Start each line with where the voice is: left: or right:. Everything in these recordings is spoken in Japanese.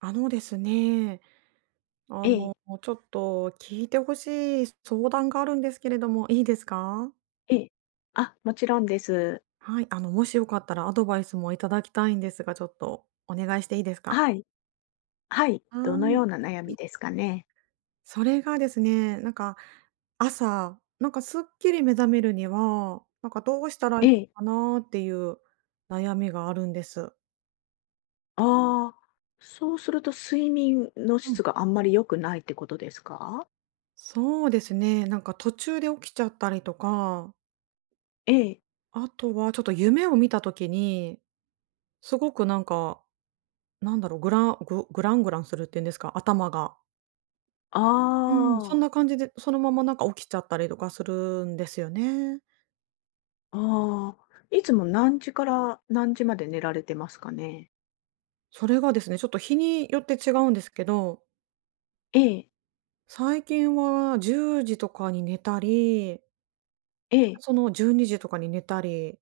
right: あのですね、あ
left: え
right: の、
left: え、
right: ちょっと聞いてほしい相談があるんですけれども、いいですか？
left: ええ。あ、もちろんです。
right: はい、もしよかったらアドバイスもいただきたいんですが、ちょっとお願いしていいですか？
left: はい、はい。
right: は
left: どのよう
right: い。
left: な悩みですかね？
right: それがですね、なんか、朝、なんかすっきり目覚めるには、なんかどうしたらい
left: え
right: い
left: え。
right: のかなっていう悩みがあるんです。
left: ああ、そうすると睡眠の
right: うん。
left: 質があんまり良くないってことですか？
right: そうですね、なんか途中で起きちゃったりとか、
left: ええ。
right: あとはちょっと夢を見た時に、すごくなんかなんだろう、グランググラングランするっていうんですか、頭が。うん。そん
left: ああ、
right: な感じで、そのままなんか起きちゃったりとかするんですよね。
left: ああ。いつも何時から何時まで寝られてますかね？
right: それがですね、ちょっと日によって違うんですけど、
left: ええ、
right: 最近は10時とかに寝たり、
left: ええ、
right: その12時とかに寝たり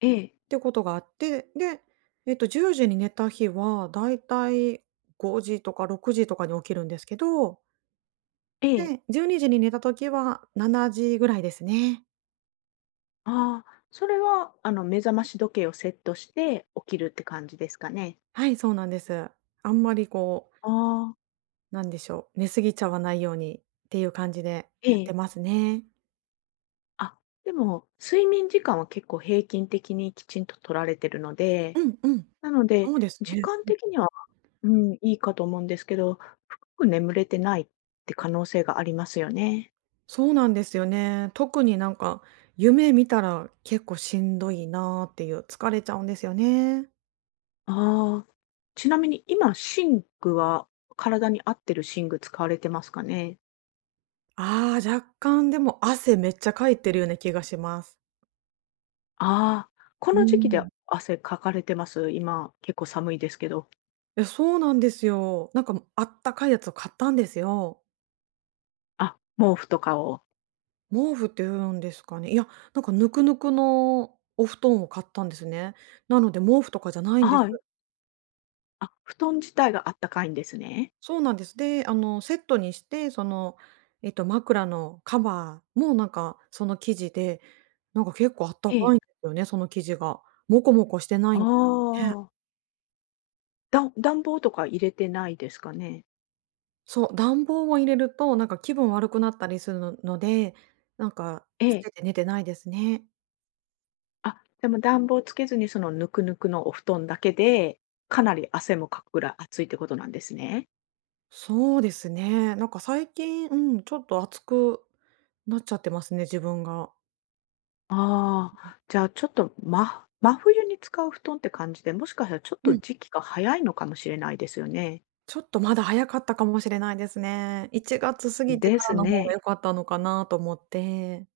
left: ええ、
right: ってことがあって、で、10時に寝た日はだいたい5時とか6時とかに起きるんですけど、
left: ええ。
right: で、12時にじに寝た時は7時ぐらいですね。
left: ああ、それはあの目覚まし時計をセットして起きるって感じですかね？
right: はい、そうなんです。あんまりこう
left: ああ、
right: なんでしょう、寝過ぎちゃわないようにっていう感じでや
left: え
right: っ
left: え。
right: てますね。
left: あ、でも、睡眠時間は結構平均的にきちんと取られてるので、
right: うんうん。
left: なので、
right: そうです
left: 時
right: ね。
left: 間的には、うん、いいかと思うんですけど、深く眠れてないって可能性がありますよね。
right: そうなんですよね。特になんか、夢見たら結構しんどいなーっていう、疲れちゃうんですよね。
left: ああ、ちなみに今、寝具は体に合ってる寝具使われてますかね？
right: ああ、若干でも汗めっちゃかいてるような気がします。
left: ああ、こ
right: う
left: の時期で
right: ん。
left: 汗かかれてます？今、結構寒いですけど。
right: え、そうなんですよ。なんかあったかいやつを買ったんですよ。
left: あ、毛布とかを。
right: 毛布っていうんですかね。いや、なんかぬくぬくのお布団を買ったんですね。なので毛布とかじゃないんです。
left: はい。あ、布団自体があったかいんですね。
right: そうなんです。で、セットにして、枕のカバーもなんか、その生地で、なんか結構あった
left: え
right: か
left: え。
right: いんですよね、その生地が。もこもこしてな
left: あ
right: いんですね。
left: あ。だ暖房とか入れてないですかね？
right: そう、暖房を入れると、なんか気分悪くなったりするのので、なんか
left: え
right: つ
left: え。
right: けて寝てないですね。
left: あ、でも暖房つけずに、その、ぬくぬくのお布団だけで、かなり汗もかくぐらい暑いってことなんですね。
right: そうですね。なんか最近、うん、ちょっと暑くなっちゃってますね、自分が。
left: ああ、じゃあ、ちょっと、ま真冬に使う布団って感じで、もしかしたらちょっ
right: う
left: と
right: ん。
left: 時期が早いのかもしれないですよね。
right: ちょっとまだ早かったかもしれないですね。1月過ぎて
left: で
right: か
left: す
right: らの方が
left: ね。
right: 良かったのかなと思って。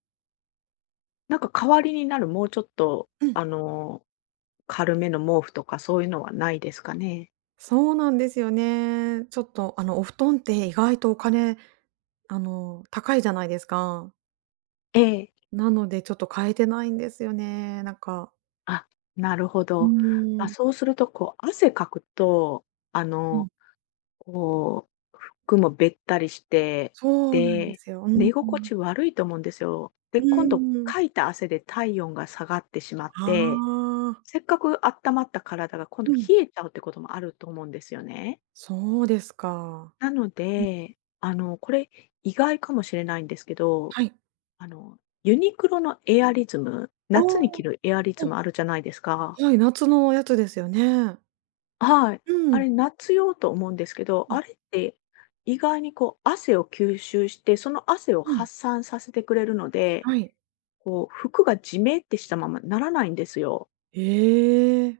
left: なんか代わりになるもうちょっと、
right: うん。
left: あの、軽めの毛布とかそういうのはないですかね？
right: そうなんですよね。ちょっと、お布団って意外とお金、高いじゃないですか。
left: ええ。
right: なのでちょっと買えてないんですよね、なんか。
left: あ、なるほ
right: う
left: ど。
right: ー
left: あ、
right: ん。
left: そうすると、こう、汗かくと、あ
right: う
left: の
right: ん。
left: こう、服もべったりして、
right: そうなんで
left: で、
right: すよ。うん。
left: 寝
right: う
left: 心
right: ん。
left: 地悪いと思うんですよ。で、
right: う
left: 今度、
right: ん。
left: かいた汗で体温が下がってしまっ
right: あ
left: て、
right: あ。
left: せっかく温まった体が今度
right: うん。
left: 冷えちゃうってこともあると思うんですよね。
right: そうですか。
left: なの
right: うん。
left: で、あの、これ意外かもしれないんですけど、
right: はい。
left: あの、ユニクロのエアリズム、夏
right: お
left: に着
right: お
left: るエアリズ
right: うん、
left: ムあるじゃないですか。
right: はい、夏のやつですよね。
left: はい。
right: う
left: あ
right: ん。
left: れ、夏用と思うんですけど、
right: うん、
left: あれって意外にこう汗を吸収して、その汗を
right: うん。
left: 発散させてくれるので、
right: はい。
left: こう服がジメってしたままならないんですよ。
right: ええ、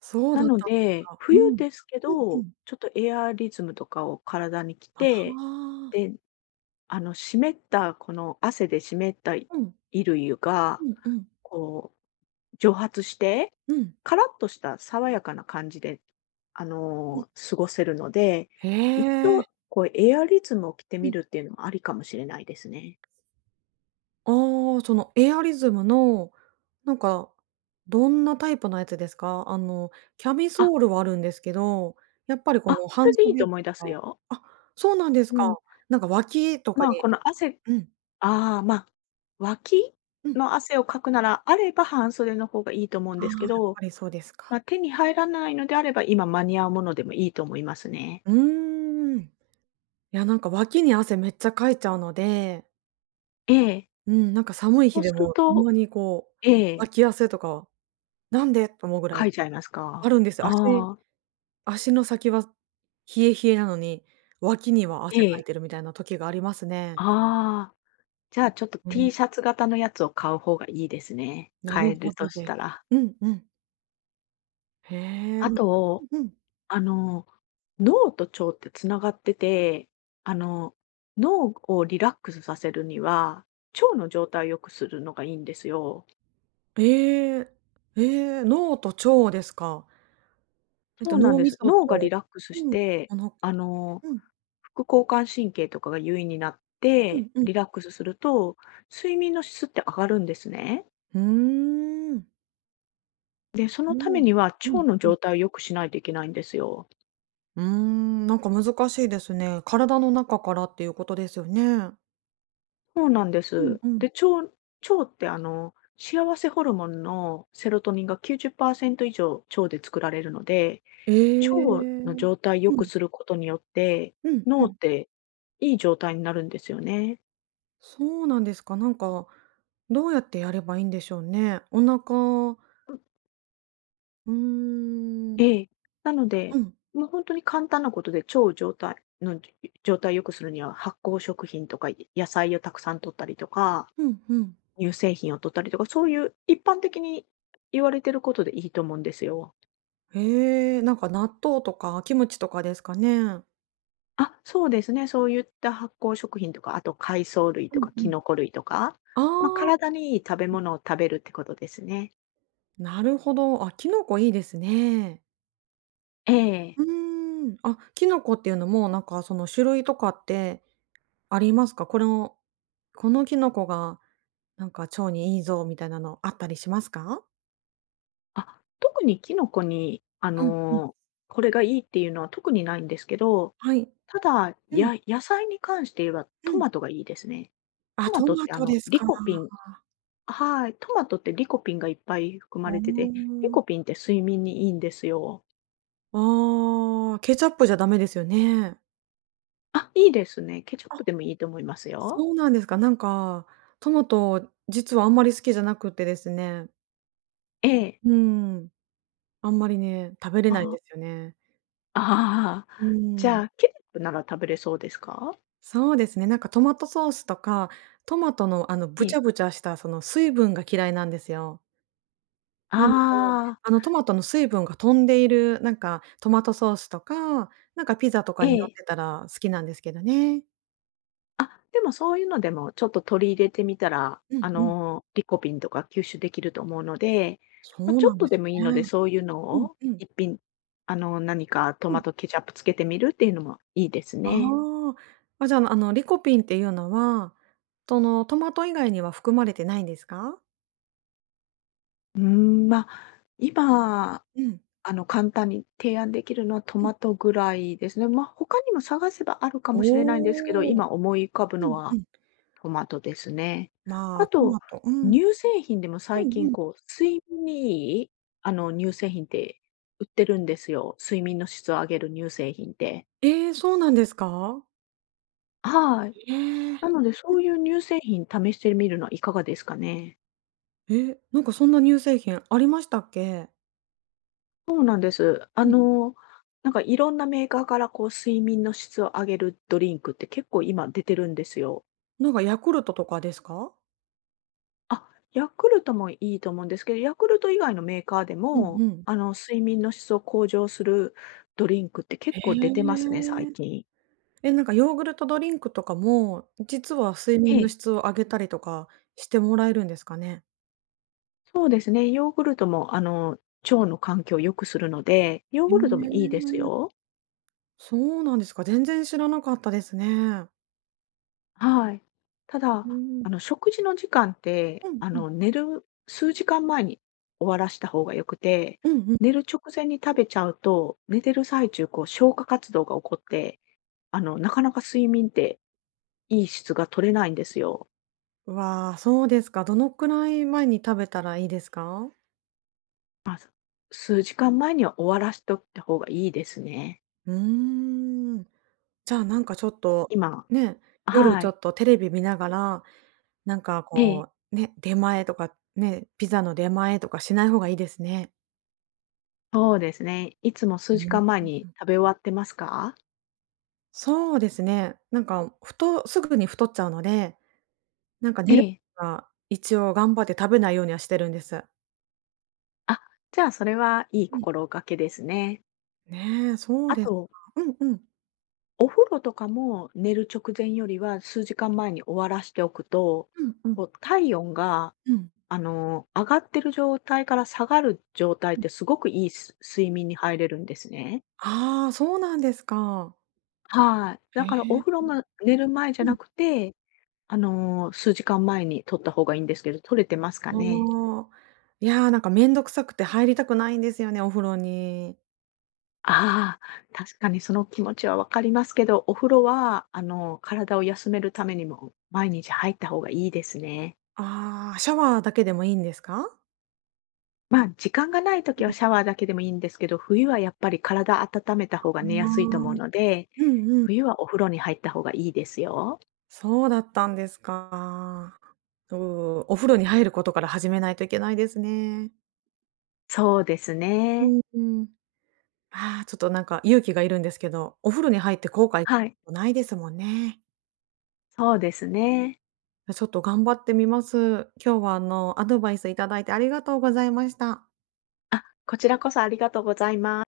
right: そう
left: な
right: だっ
left: の
right: たんです
left: で、
right: か。うん。
left: 冬
right: うん
left: ですけ
right: う
left: ど、
right: ん。
left: ちょっとエアリズムとかを体に着て、
right: は
left: で、
right: あ。
left: あの湿ったこの汗で湿った衣
right: うん。
left: 類が
right: うんうん。
left: こ蒸発して、
right: うん。
left: カラッとした爽やかな感じで、あ
right: うん。
left: の、過ごせるので、
right: へ
left: 一度、
right: え。
left: こうエアリズムを着て
right: う
left: み
right: ん。
left: るっていうのもありかもしれないですね。
right: ああ、そのエアリズムの、なんか、どんなタイプのやつですか？キャミ
left: あ、
right: ソールはあるんですけど、やっぱりこ
left: あ、
right: の
left: それ
right: 半
left: でいいと
right: 袖
left: 思
right: と
left: い出す
right: か。
left: よ。
right: あ、そうなんです
left: う
right: か。
left: ん。
right: なんか脇とか
left: まあ、
right: に。
left: この汗
right: うん。
left: ああ、まあ、脇
right: うん。
left: の汗をかくなら、あれば半袖の方がいいと思うん
right: ああ、
left: で
right: や
left: すけ
right: っ
left: ど、
right: ぱりそうですか。
left: まあ、手に入らないのであれば、今間に合うものでもいいと思いますね。
right: うーん。いや、なんか脇に汗めっちゃかいちゃうので。
left: ええ。
right: うん、なんか寒い
left: そ
right: 日
left: う
right: で
left: する
right: も、た
left: と
right: まにこう、
left: ええ、
right: 脇汗とか、なんで？と思うぐらい
left: かいちゃいます
right: あ
left: か？
right: るんです。
left: あ
right: 足
left: あ、
right: 足の先は冷え冷えなのに、脇には
left: え
right: 汗かい
left: え。
right: てるみたいな時がありますね。
left: ああ、じゃあ、ちょっと
right: うん、
left: T シャツ型のやつを買う方がいいですね。
right: な
left: 買
right: る
left: え
right: ほ
left: ると
right: ど
left: し
right: です。
left: たら。
right: うんうん。へえ。う
left: あ
right: ん
left: と、
right: うん。
left: あの、脳と腸ってつながってて、あの、脳をリラックスさせるには、腸の状態を良くするのがいいんですよ。
right: ええ。ええ、脳と腸ですか。
left: そうなん
right: 脳
left: で
right: み
left: す。
right: そ
left: 脳がリ
right: と。
left: ラックスし
right: うん、
left: て、
right: あの。
left: あの、
right: うん、
left: 副交感神経とかが優位になっ
right: うん
left: て、
right: うん。
left: リラックスすると、睡眠の質って上がるんですね。
right: ふーん。
left: で、そ
right: う
left: のため
right: ん。
left: には
right: うん、うん
left: 腸の
right: うん。
left: 状態を良くしないといけないんですよ。
right: うーん、なんか難しいですね。体の中からっていうことですよね。
left: そうなんで
right: うん
left: す。
right: うん。
left: で、腸ってあの、幸せホルモンのセロトニンが90%以上腸で作られるので、
right: ええ。
left: 腸
right: う
left: の状態良
right: ん
left: くすることによって、
right: うんう
left: 脳っ
right: ん。
left: ていい状態になるんですよね。
right: そうなんですか。なんか、どうやってやればいいんでしょうね。お腹。うー
left: え
right: ん。
left: え。なの
right: う
left: で、
right: ん
left: もう本当に簡単なことで、腸状態の状態を良くするには、発酵食品とか野菜をたくさん摂ったりとか、
right: うんうん。
left: 乳製品を摂ったりとか、そういう一般的に言われてることでいいと思うんですよ。
right: へえ、なんか納豆とかキムチとかですかね。
left: あ、そうですね。そういった発酵食品とか、あと海藻類
right: う
left: と
right: ん
left: か
right: う
left: キ
right: ん。
left: ノコ類とか、
right: あ
left: まあ、
right: あ、
left: 体にいい食べ物を食べるってことですね。
right: なるほど。あ、キノコいいですね。
left: ええ。
right: うーん。あ、キノコっていうのも、なんかその種類とかってありますか？このキノコがなんか腸にいいぞみたいなのあったりしますか？
left: あ、特にキノコに、あ
right: うん。うん、
left: の、これがいいっていうのは特にないんですけど、
right: はい。
left: ただ、
right: うん、
left: や野菜に関して言えば
right: う
left: ト
right: ん。
left: マトがいいですね。
right: あ、
left: トマ
right: ト
left: トっ
right: マ
left: てあ
right: ト
left: の、
right: です
left: リ
right: か。
left: コピンはい、トマトってリコピンがいっぱい含ま
right: お
left: れてて、リ
right: お。
left: コピンって睡眠にいいんですよ。
right: ああ、ケチャップじゃダメですよね。
left: あ、いいですね。ケチャップ
right: あ、
left: でもいいと思いますよ。
right: そうなんですか。なんか、トマト、実はあんまり好きじゃなくてですね。
left: ええ。
right: うん、あんまりね、食べれないん
left: あ。
right: ですよね。
left: あ
right: う
left: あ、じ
right: ん、
left: ゃあ、ケチャップなら食べれそうですか？
right: そうですね、なんかトマトソースとか、トマトの
left: え
right: ぶち
left: え。
right: ゃぶちゃしたその水分が嫌いなんですよ。なので、
left: ああ、
right: あのトマトの水分が飛んでいる、なんかトマトソースとか、なんかピザと
left: え
right: かに乗っ
left: え。
right: てたら好きなんですけどね。
left: あ、でもそういうのでもちょっと取り入れてみたら、
right: う
left: あ
right: んうん。
left: の、リコピンとか吸収できると思うので、
right: そ
left: ま、
right: う
left: ちょ
right: な
left: っ
right: ん
left: と
right: で
left: で
right: す
left: もいいので、
right: ね。
left: そういうの
right: うん
left: を
right: うん。
left: 一品、あの、何かト
right: う
left: マ
right: ん。
left: トケチャップつけてみるっていうのもいいです
right: あ
left: ね。
right: あ。あ、じゃあ、あのリコピンっていうのは、そのトマト以外には含まれてないんですか？
left: うーん、ま、今、
right: うん、
left: あの、簡単に提案できるのはト
right: うん。
left: マトぐらいですね。ま、他にも探せばあるかもしれないんですけど、
right: おお。
left: 今思い浮かぶ
right: う
left: の
right: んう
left: は
right: ん。
left: トマトですね。
right: ま
left: あ
right: あ、ト
left: と、
right: マトうん。
left: 乳製品でも最
right: うん
left: 近
right: うん。
left: こう、睡眠にいい、あの、乳製品って売ってるんですよ。睡眠の質を上げる乳製品って。
right: ええ、そうなんですか？
left: はい。
right: ええ。
left: なので、そういう乳製品試してみるのはいかがですかね？
right: え、なんかそんな乳製品ありましたっけ？
left: そうなんです。あの、なんかいろんなメーカーからこう睡眠の質を上げるドリンクって結構今出てるんですよ。
right: なんかヤクルトとかですか？
left: あ、ヤクルトもいいと思うんですけど、ヤクルト以外のメーカーで
right: うん
left: も、
right: うん。
left: あの、睡眠の質を向上するドリンクって結構出て
right: へ
left: ますね、最
right: え。
left: 近。
right: え、なんかヨーグルトドリンクとかも、実は睡
left: え
right: 眠の
left: え。
right: 質を上げたりとかしてもらえるんですかね？
left: そうですね、ヨーグルトも、あの、腸の環境を良くするので、ヨー
right: へえ、
left: グルトもいいですよ。
right: そうなんですか。全然知らなかったですね。
left: はい。た
right: う
left: だ、
right: ーん。
left: あの、食事の時間って、
right: うん
left: あ
right: うん。
left: の、寝る数時間前に終わらした方が良くて、
right: うんうん。
left: 寝る直前に食べちゃうと、寝てる最中、こう、消化活動が起こって、あの、なかなか睡眠っていい質が取れないんですよ。
right: わあ、そうですか。どのくらい前に食べたらいいですか？
left: まあ、す数時間前には終わらしとった方がいいですね。
right: うーん。じゃあ、なんかちょっと、
left: 今
right: ね、夜
left: は
right: ちょ
left: い。
right: っとテレビ見ながらなんか
left: ええ、
right: こう、ね、出前とか、ね、ピザの出前とかしない方がいいですね。
left: そうですね。いつも数時
right: うん。
left: 間前に食べ終わってますか？
right: そうですね。なんか、ふとすぐに太っちゃうので、なんか
left: え
right: 寝る
left: え。
right: は一応頑張って食べないようにはしてるんです。
left: あ、じゃあそれはいい
right: うん。
left: 心がけですね。
right: ねえ、そう
left: あ
right: です
left: と、
right: か。うんうん。
left: お風呂とかも寝る直前よりは数時間前に終わらしておくと、
right: うんうん。
left: こう体温が、
right: うん。
left: あの、上がってる状態から下がる状態っ
right: うん。
left: てすごくいいす睡眠に入れるんですね。
right: ああ、そうなんですか。
left: はい。だ
right: へ
left: からお風呂
right: え。
left: の寝る前じゃ
right: う
left: な
right: ん。
left: くて、あの、数時間前に取った方がいいんですけど、取れてますかね？
right: ああ。いや、なんかめんどくさくて入りたくないんですよね、お風呂に。
left: ああ、確かにその気持ちはわかりますけど、お風呂は、あの、体を休めるためにも毎日入った方がいいですね。
right: ああ、シャワーだけでもいいんですか？
left: まあ、時間がない時はシャワーだけでもいいんですけど、冬はやっぱり体温めた
right: あ
left: 方
right: あ。
left: が
right: う
left: 寝やすいと思う
right: ん
left: ので、
right: うん。
left: 冬はお風呂に入った方がいいですよ。
right: そうだったんですか。うう、お風呂に入ることから始めないといけないですね。
left: そうです
right: う
left: ね。
right: んうん。ああ、ちょっとなんか勇気がいるんですけど、お風呂に入って後悔
left: はい、
right: ないですもんね。
left: そうですね。
right: ちょっと頑張ってみます。今日はアドバイスいただいてありがとうございました。
left: あ、こちらこそありがとうございます。